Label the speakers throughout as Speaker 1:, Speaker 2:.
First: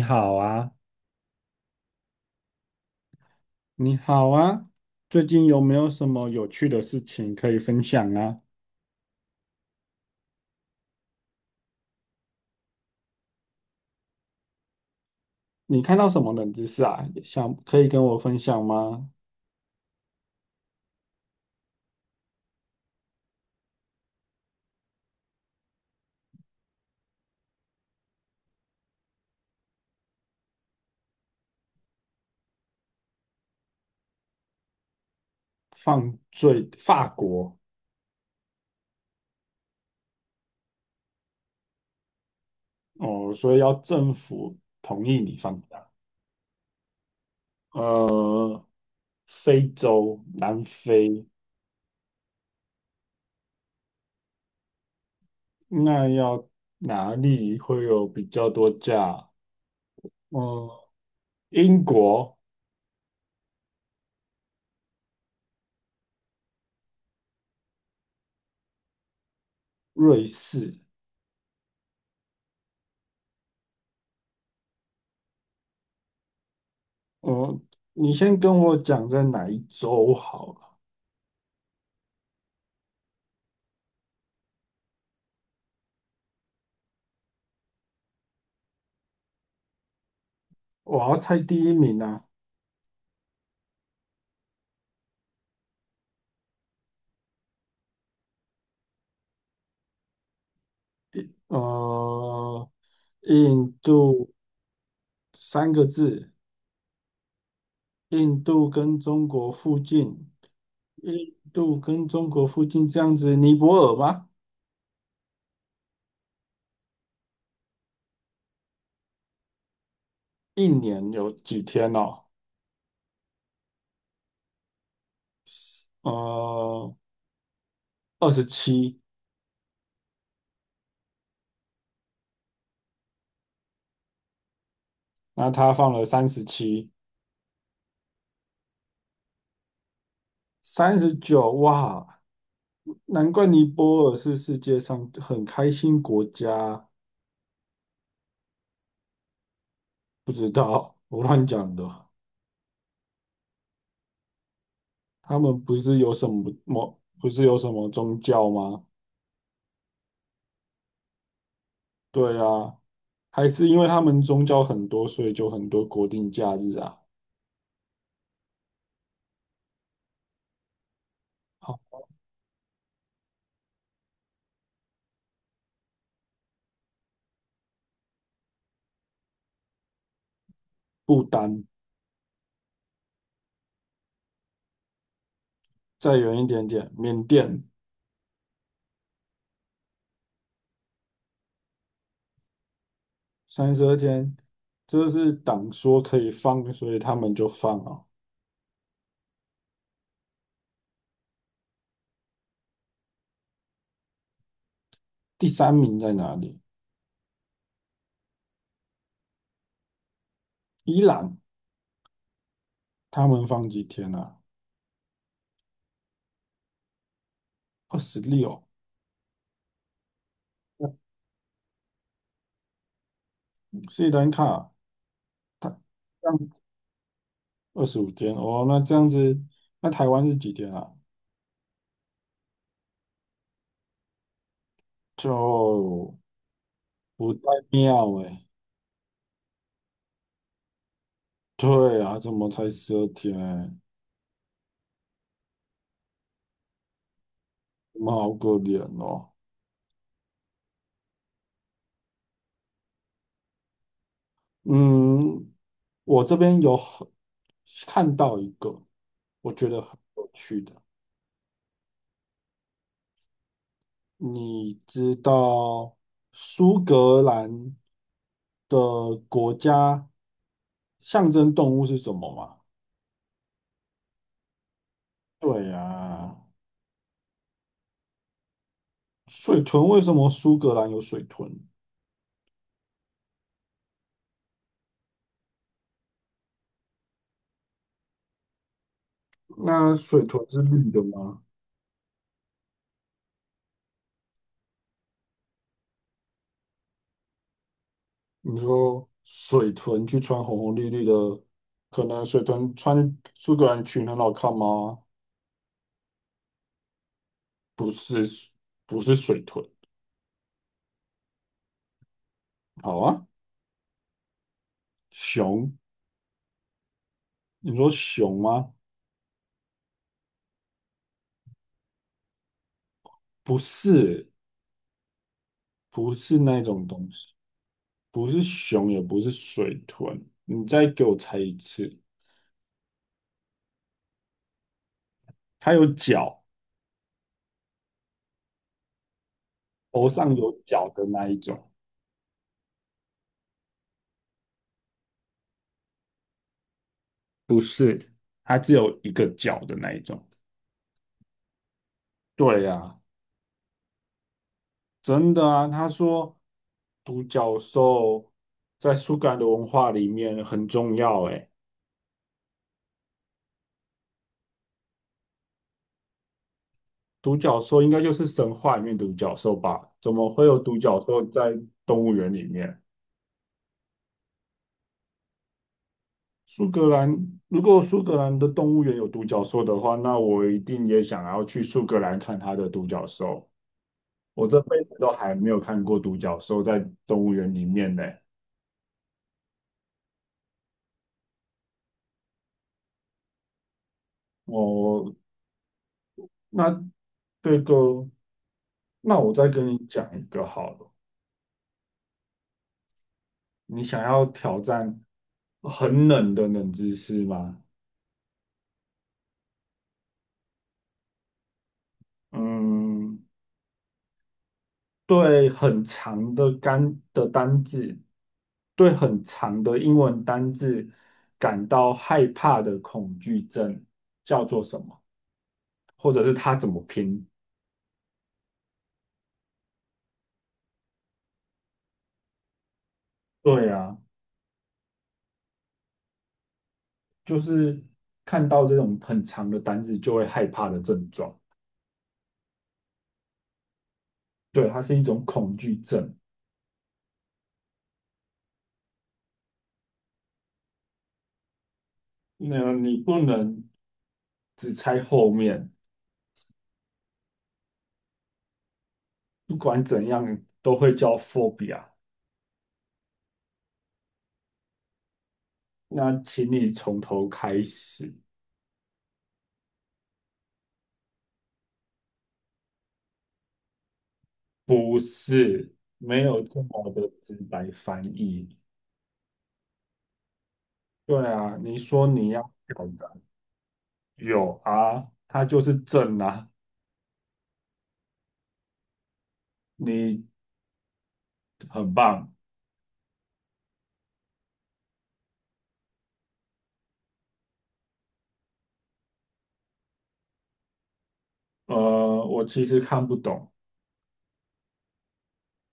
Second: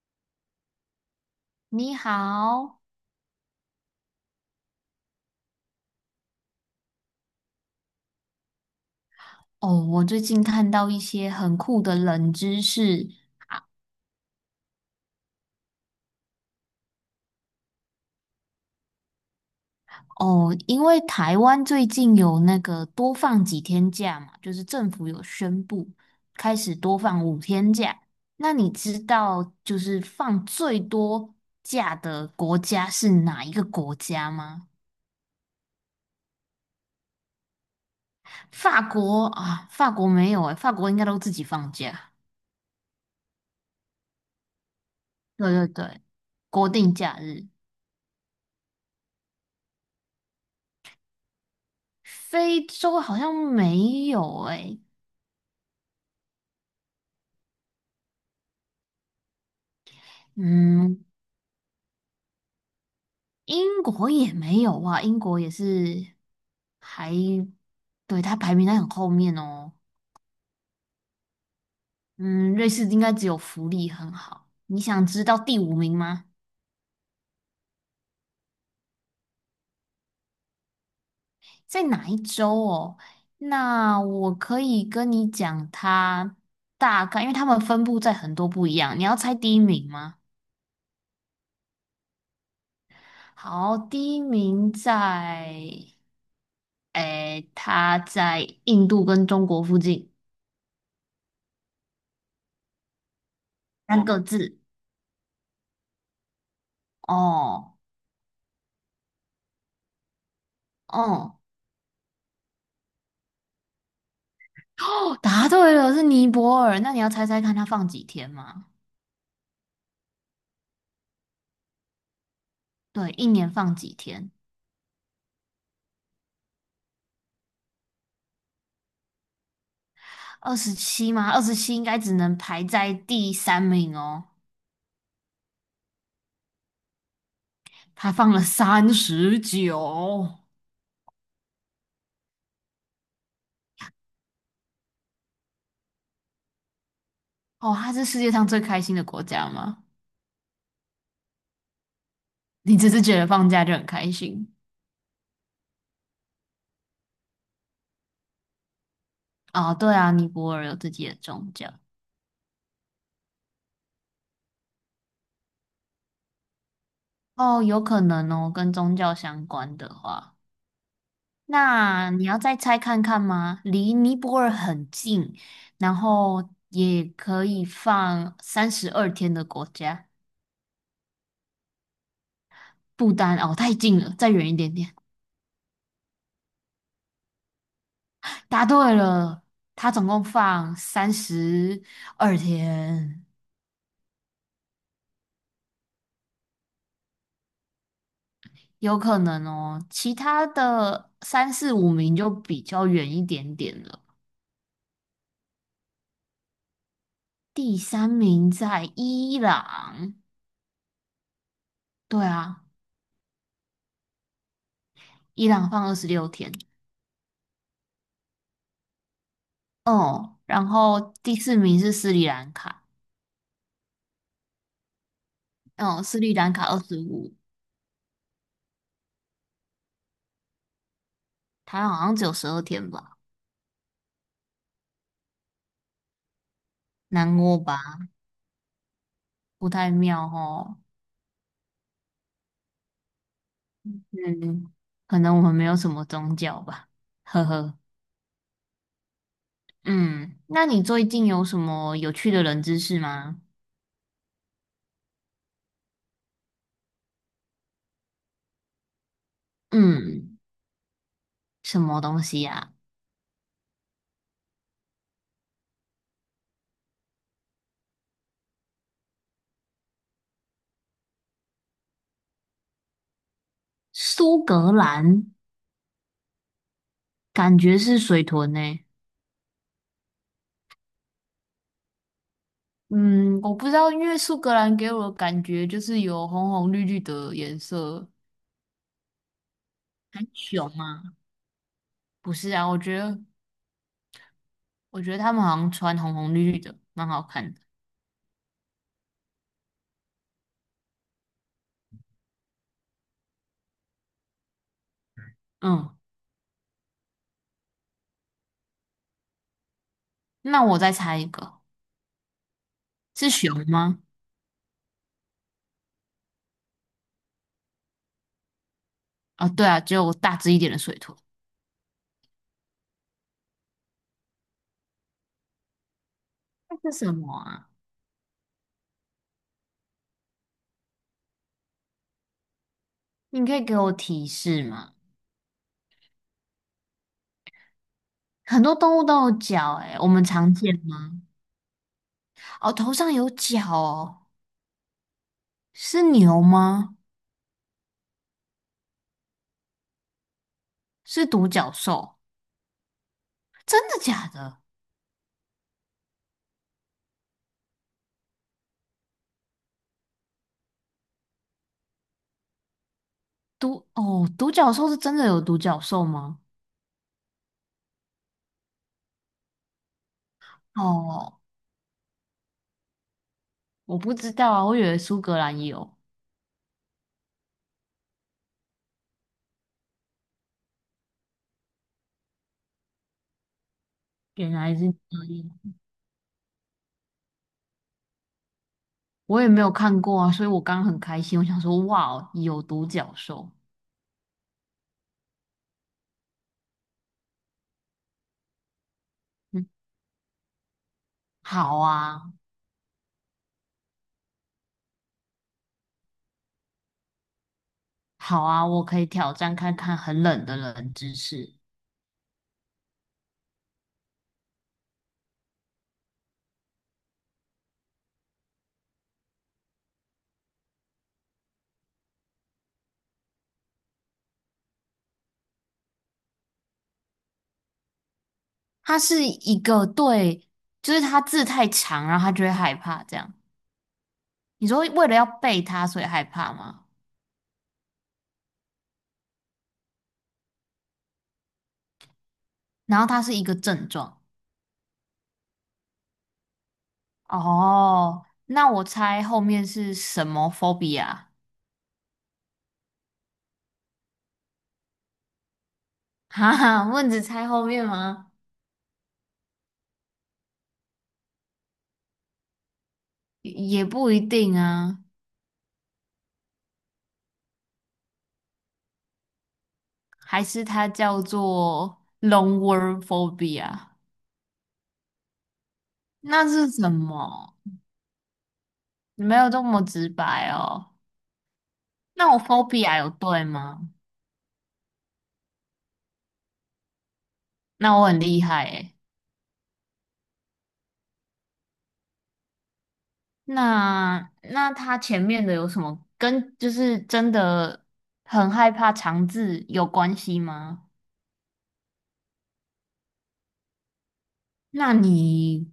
Speaker 1: 你好啊，
Speaker 2: 你好，
Speaker 1: 你好啊，最近有没有什么有趣的事情可以分享啊？
Speaker 2: 哦，我最近看到一些很酷的冷知识
Speaker 1: 你看到什么冷知识啊？想可以跟我分享吗？
Speaker 2: 哦，因为台湾最近有那个多放几天假嘛，就是政府有宣布开始多放5天假。那你知道就是放最多假的国家是哪一个国家吗？
Speaker 1: 犯罪，法国。
Speaker 2: 法国啊，法国没有诶，法国应该都自己放假。
Speaker 1: 哦，所以要政府同意你
Speaker 2: 对
Speaker 1: 放
Speaker 2: 对
Speaker 1: 假。
Speaker 2: 对，国定假日。
Speaker 1: 呃，非洲，南非，
Speaker 2: 非洲好像没有诶。
Speaker 1: 那要哪里会有比较多假？呃，
Speaker 2: 嗯，
Speaker 1: 英国、
Speaker 2: 英国也没有啊，英国也是还，对，它排名在很后面哦。
Speaker 1: 瑞士，
Speaker 2: 嗯，瑞士应该只有福利很好。你想知道第5名吗？
Speaker 1: 呃，你先跟我讲在哪一周好。
Speaker 2: 在哪一州哦？那我可以跟你讲它大概，因为它们分布在很多不一样。你要猜第一名吗？
Speaker 1: 我要猜第一名啊，
Speaker 2: 好，第一名在，诶，它在印度跟中国附近，
Speaker 1: 呃，印
Speaker 2: 三个
Speaker 1: 度
Speaker 2: 字
Speaker 1: 三个字，
Speaker 2: 哦，
Speaker 1: 印度跟中国附近，印
Speaker 2: 哦。
Speaker 1: 度跟中国附近这样子，尼泊尔吗？
Speaker 2: 答对了，是尼泊尔。那你要猜猜看，它放几天吗？
Speaker 1: 一年有几天哦？
Speaker 2: 对，一年放几天？
Speaker 1: 呃，27，
Speaker 2: 二十七吗？二十七应该只能排在第三名哦。
Speaker 1: 那他放了37，
Speaker 2: 它放了39
Speaker 1: 39，哇，难怪尼泊尔是世界上很开心国家，
Speaker 2: 哦，它是世界上最开心的国家吗？
Speaker 1: 不知道，我乱讲的，
Speaker 2: 你只是觉得放假就很开心
Speaker 1: 他们不是有什么某，不是有什么宗教吗？
Speaker 2: 哦？对啊，尼泊尔有自己的宗教
Speaker 1: 对啊，还是因为他们宗教很多，所以就很多国定假日啊。
Speaker 2: 哦，有可能哦，跟宗教相关的话。
Speaker 1: 好，
Speaker 2: 那你要再猜看看吗？离尼泊尔很近，然后也可以放三十二天的国家，
Speaker 1: 不丹
Speaker 2: 不丹哦，太近了，再远一点点。
Speaker 1: 再远一点点，缅甸
Speaker 2: 答对了，它总共放三十二天，
Speaker 1: 32天，这是党说可以放，所以他们就放啊。
Speaker 2: 有可能哦。其他的三四五名就比较远一点点了。
Speaker 1: 第三名在哪里？
Speaker 2: 第三名在伊朗，
Speaker 1: 伊朗，
Speaker 2: 对啊，
Speaker 1: 他们放几天啊？
Speaker 2: 伊朗放26天。
Speaker 1: 26。
Speaker 2: 哦，然后第4名是斯里兰卡，
Speaker 1: 斯里兰卡，他
Speaker 2: 哦，斯
Speaker 1: 这
Speaker 2: 里
Speaker 1: 样
Speaker 2: 兰卡25，
Speaker 1: 25天哦，那这样子，那台湾是几天啊？
Speaker 2: 它好像只有十二天吧，
Speaker 1: 就不
Speaker 2: 南
Speaker 1: 太
Speaker 2: 欧吧，
Speaker 1: 妙哎、
Speaker 2: 不太妙哦。
Speaker 1: 对啊，怎么才十二天？
Speaker 2: 嗯，可能我们没有什么宗教吧，呵呵。
Speaker 1: 们好可怜哦。
Speaker 2: 嗯，那你最近有什么有趣的冷知识吗？
Speaker 1: 嗯，我这边有很看到一个，我觉得很有
Speaker 2: 嗯，
Speaker 1: 趣的。
Speaker 2: 什么东西呀、
Speaker 1: 你知道苏格兰的国家象征动物是什么吗？
Speaker 2: 苏格兰
Speaker 1: 对呀，
Speaker 2: 感觉是水豚呢、
Speaker 1: 水豚。为什么苏格兰有水豚？
Speaker 2: 嗯，我不知道，因为苏格兰给我的感觉就是有红红绿绿的颜色，
Speaker 1: 那水
Speaker 2: 很
Speaker 1: 豚是
Speaker 2: 熊
Speaker 1: 绿的
Speaker 2: 啊。
Speaker 1: 吗？
Speaker 2: 不是啊，我觉得他们好像穿红红绿绿的，蛮好看的。
Speaker 1: 你说水豚去穿红红绿绿的，可能水豚穿苏格兰裙很好看吗？
Speaker 2: 嗯，
Speaker 1: 不是不是水豚，
Speaker 2: 那我再猜一个，
Speaker 1: 好啊，
Speaker 2: 是熊吗？
Speaker 1: 熊，你说熊吗？
Speaker 2: 啊、对啊，只有大只一点的水豚。
Speaker 1: 不是不是那
Speaker 2: 那
Speaker 1: 种
Speaker 2: 是
Speaker 1: 东
Speaker 2: 什
Speaker 1: 西，
Speaker 2: 么啊？
Speaker 1: 不是熊，也不是水豚。你再给我猜一次，
Speaker 2: 你可以给我提示吗？
Speaker 1: 它有脚，
Speaker 2: 很多动物都有角、欸，诶我
Speaker 1: 头
Speaker 2: 们
Speaker 1: 上
Speaker 2: 常
Speaker 1: 有
Speaker 2: 见
Speaker 1: 角的
Speaker 2: 吗？
Speaker 1: 那一种，
Speaker 2: 哦，头上有角哦，是牛吗？
Speaker 1: 不是，它只有一个角的那一种。
Speaker 2: 是独角兽？
Speaker 1: 对呀，
Speaker 2: 真的假的？
Speaker 1: 真的啊，他说独角兽在苏格兰的文化里面很重要，诶。
Speaker 2: 独哦，独角兽是真的有独角兽吗？
Speaker 1: 独角兽应该就是神话里面独角兽吧？怎么会有独角兽
Speaker 2: 哦，
Speaker 1: 在动物园里面？
Speaker 2: 我不知道啊，我以为苏格兰有，
Speaker 1: 苏格兰，如果苏格兰的动物园有独角兽的话，那我一定也想要去苏格兰看它的独角兽。我
Speaker 2: 原
Speaker 1: 这
Speaker 2: 来
Speaker 1: 辈
Speaker 2: 是
Speaker 1: 子都
Speaker 2: 这
Speaker 1: 还没有
Speaker 2: 样。
Speaker 1: 看过独角兽在动物园里面呢。
Speaker 2: 我也没有看过啊，所以我刚刚很开心，我想说，哇哦，有独角兽，
Speaker 1: 我那这个，那我再跟
Speaker 2: 嗯，
Speaker 1: 你讲一个好了。
Speaker 2: 好啊，
Speaker 1: 你想要挑战很冷的冷知识吗？
Speaker 2: 好啊，我可以挑战看看很冷的冷知识。
Speaker 1: 嗯，对很长的单的单字，对很长的英文单字感到害怕的恐惧症叫做什么？或者是它怎么拼？
Speaker 2: 它是一个对，就是它字太长，然后它就会害怕这样。
Speaker 1: 对啊，
Speaker 2: 你说为了要背它，所以害怕吗？
Speaker 1: 就是看到这种很长的单字就会害怕的症状。
Speaker 2: 然后它是一个症状。
Speaker 1: 对，它是一种恐惧症。
Speaker 2: 哦，那我猜后面是什么 phobia？
Speaker 1: 那你不能只猜后面，
Speaker 2: 哈哈，问只猜后面吗？
Speaker 1: 不管怎样都会叫 phobia。
Speaker 2: 也也不一定啊。
Speaker 1: 那请你从头开始。
Speaker 2: 还是它叫做 long word phobia？
Speaker 1: 不是，没有
Speaker 2: 那
Speaker 1: 这
Speaker 2: 是什
Speaker 1: 么的直
Speaker 2: 么？
Speaker 1: 白翻译。
Speaker 2: 你没有这么直白哦。
Speaker 1: 对啊，你说你
Speaker 2: 那我
Speaker 1: 要表
Speaker 2: phobia 有
Speaker 1: 达
Speaker 2: 对吗？
Speaker 1: 有啊，它就是正啊，
Speaker 2: 那我很厉害诶。
Speaker 1: 你很棒。
Speaker 2: 那它前面的有什么跟就是真的很害怕肠字有关系吗？
Speaker 1: 呃，我其实看不懂。
Speaker 2: 那你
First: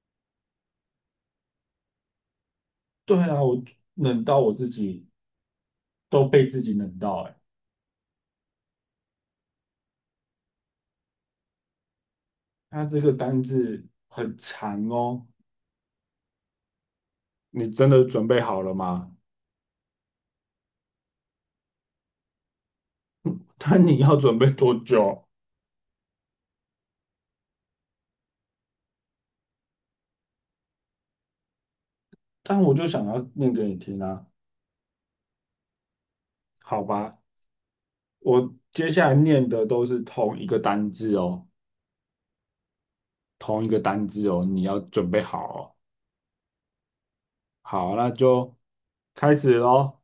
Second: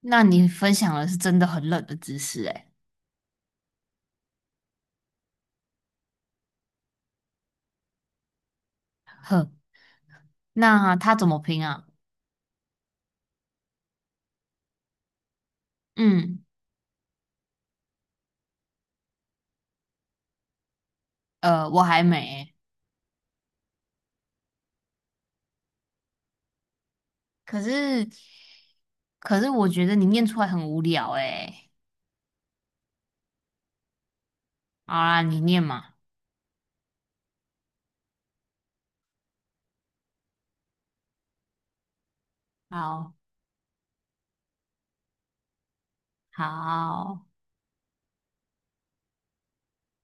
Speaker 2: 那你分享的是真的很冷的知识诶。
Speaker 1: 对啊，我冷到我自己都被自己冷到哎、欸。
Speaker 2: 哼，那它怎么拼啊？
Speaker 1: 它这个单字很长哦，
Speaker 2: 嗯，
Speaker 1: 你真的准备好了吗？
Speaker 2: 呃，我还没欸
Speaker 1: 但你要准备多久？
Speaker 2: 可是，可是我觉得你念出来很无聊诶、
Speaker 1: 但我就想要念给你听啊，
Speaker 2: 好啦，你念嘛。
Speaker 1: 好吧？我接下来念的都是同一个单字哦。
Speaker 2: 好
Speaker 1: 同一个单字哦，你要准备好哦。
Speaker 2: 好，
Speaker 1: 好，那就开始喽。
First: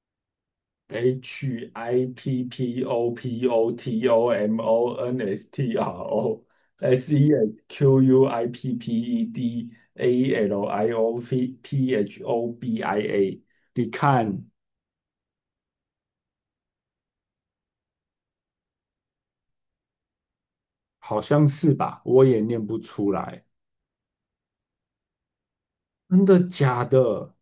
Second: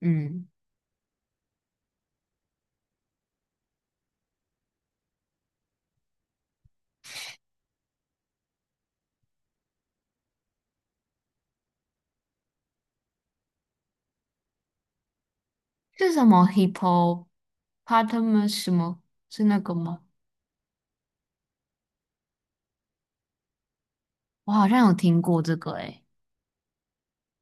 Speaker 2: 嗯，
Speaker 1: Hippopotomonstro sesquippedaliopphobia，你看，
Speaker 2: 是什么 h i p p o p a r t a e u s 什么？是那个吗？
Speaker 1: 好像是吧？我也念不出来，
Speaker 2: 我好像有听过这个诶、
Speaker 1: 真的假的？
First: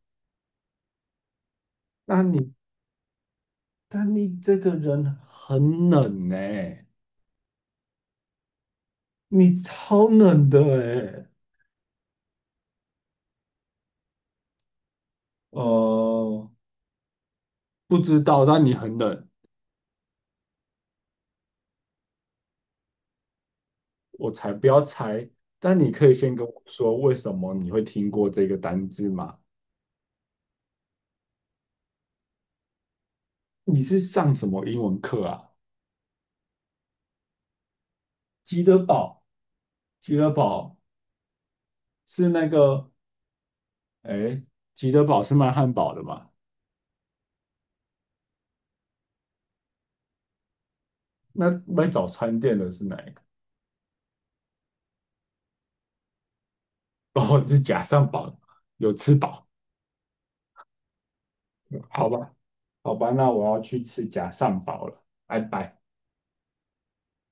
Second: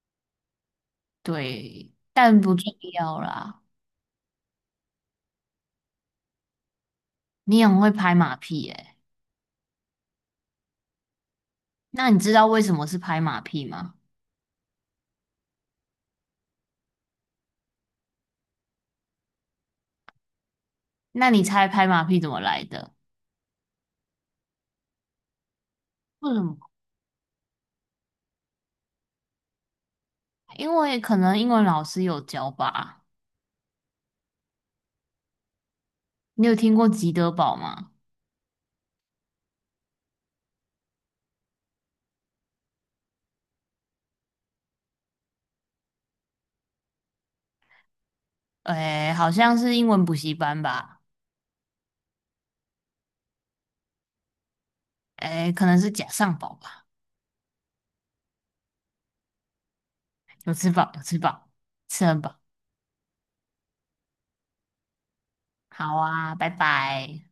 Speaker 2: 对，
Speaker 1: 那
Speaker 2: 但
Speaker 1: 你，
Speaker 2: 不重要啦。
Speaker 1: 那你这个人很冷呢、
Speaker 2: 你很会拍马屁诶、
Speaker 1: 你超冷的哎、
Speaker 2: 那你知道为什么是拍马屁吗？
Speaker 1: 呃，不知道，但你很冷，
Speaker 2: 那你猜拍马屁怎么来的？
Speaker 1: 我才不要猜。但你可以
Speaker 2: 为
Speaker 1: 先
Speaker 2: 什
Speaker 1: 跟
Speaker 2: 么？
Speaker 1: 我说，为什么你会听过这个单字吗？
Speaker 2: 因为可能英文老师有教吧。
Speaker 1: 你是上什么英文课啊？
Speaker 2: 你有听过吉德堡吗？
Speaker 1: 吉德堡，吉德堡是那个，哎，吉德堡是卖汉堡的吗？
Speaker 2: 哎，好像是英文补习班吧？
Speaker 1: 那卖早餐店的是哪一个？
Speaker 2: 哎，可能是假上饱吧？
Speaker 1: 哦，是假上堡，有吃饱，
Speaker 2: 有吃饱，有吃饱，吃
Speaker 1: 好
Speaker 2: 很
Speaker 1: 吧，
Speaker 2: 饱。
Speaker 1: 好吧，那我要去吃假上堡了，拜拜。
Speaker 2: 好啊，拜拜。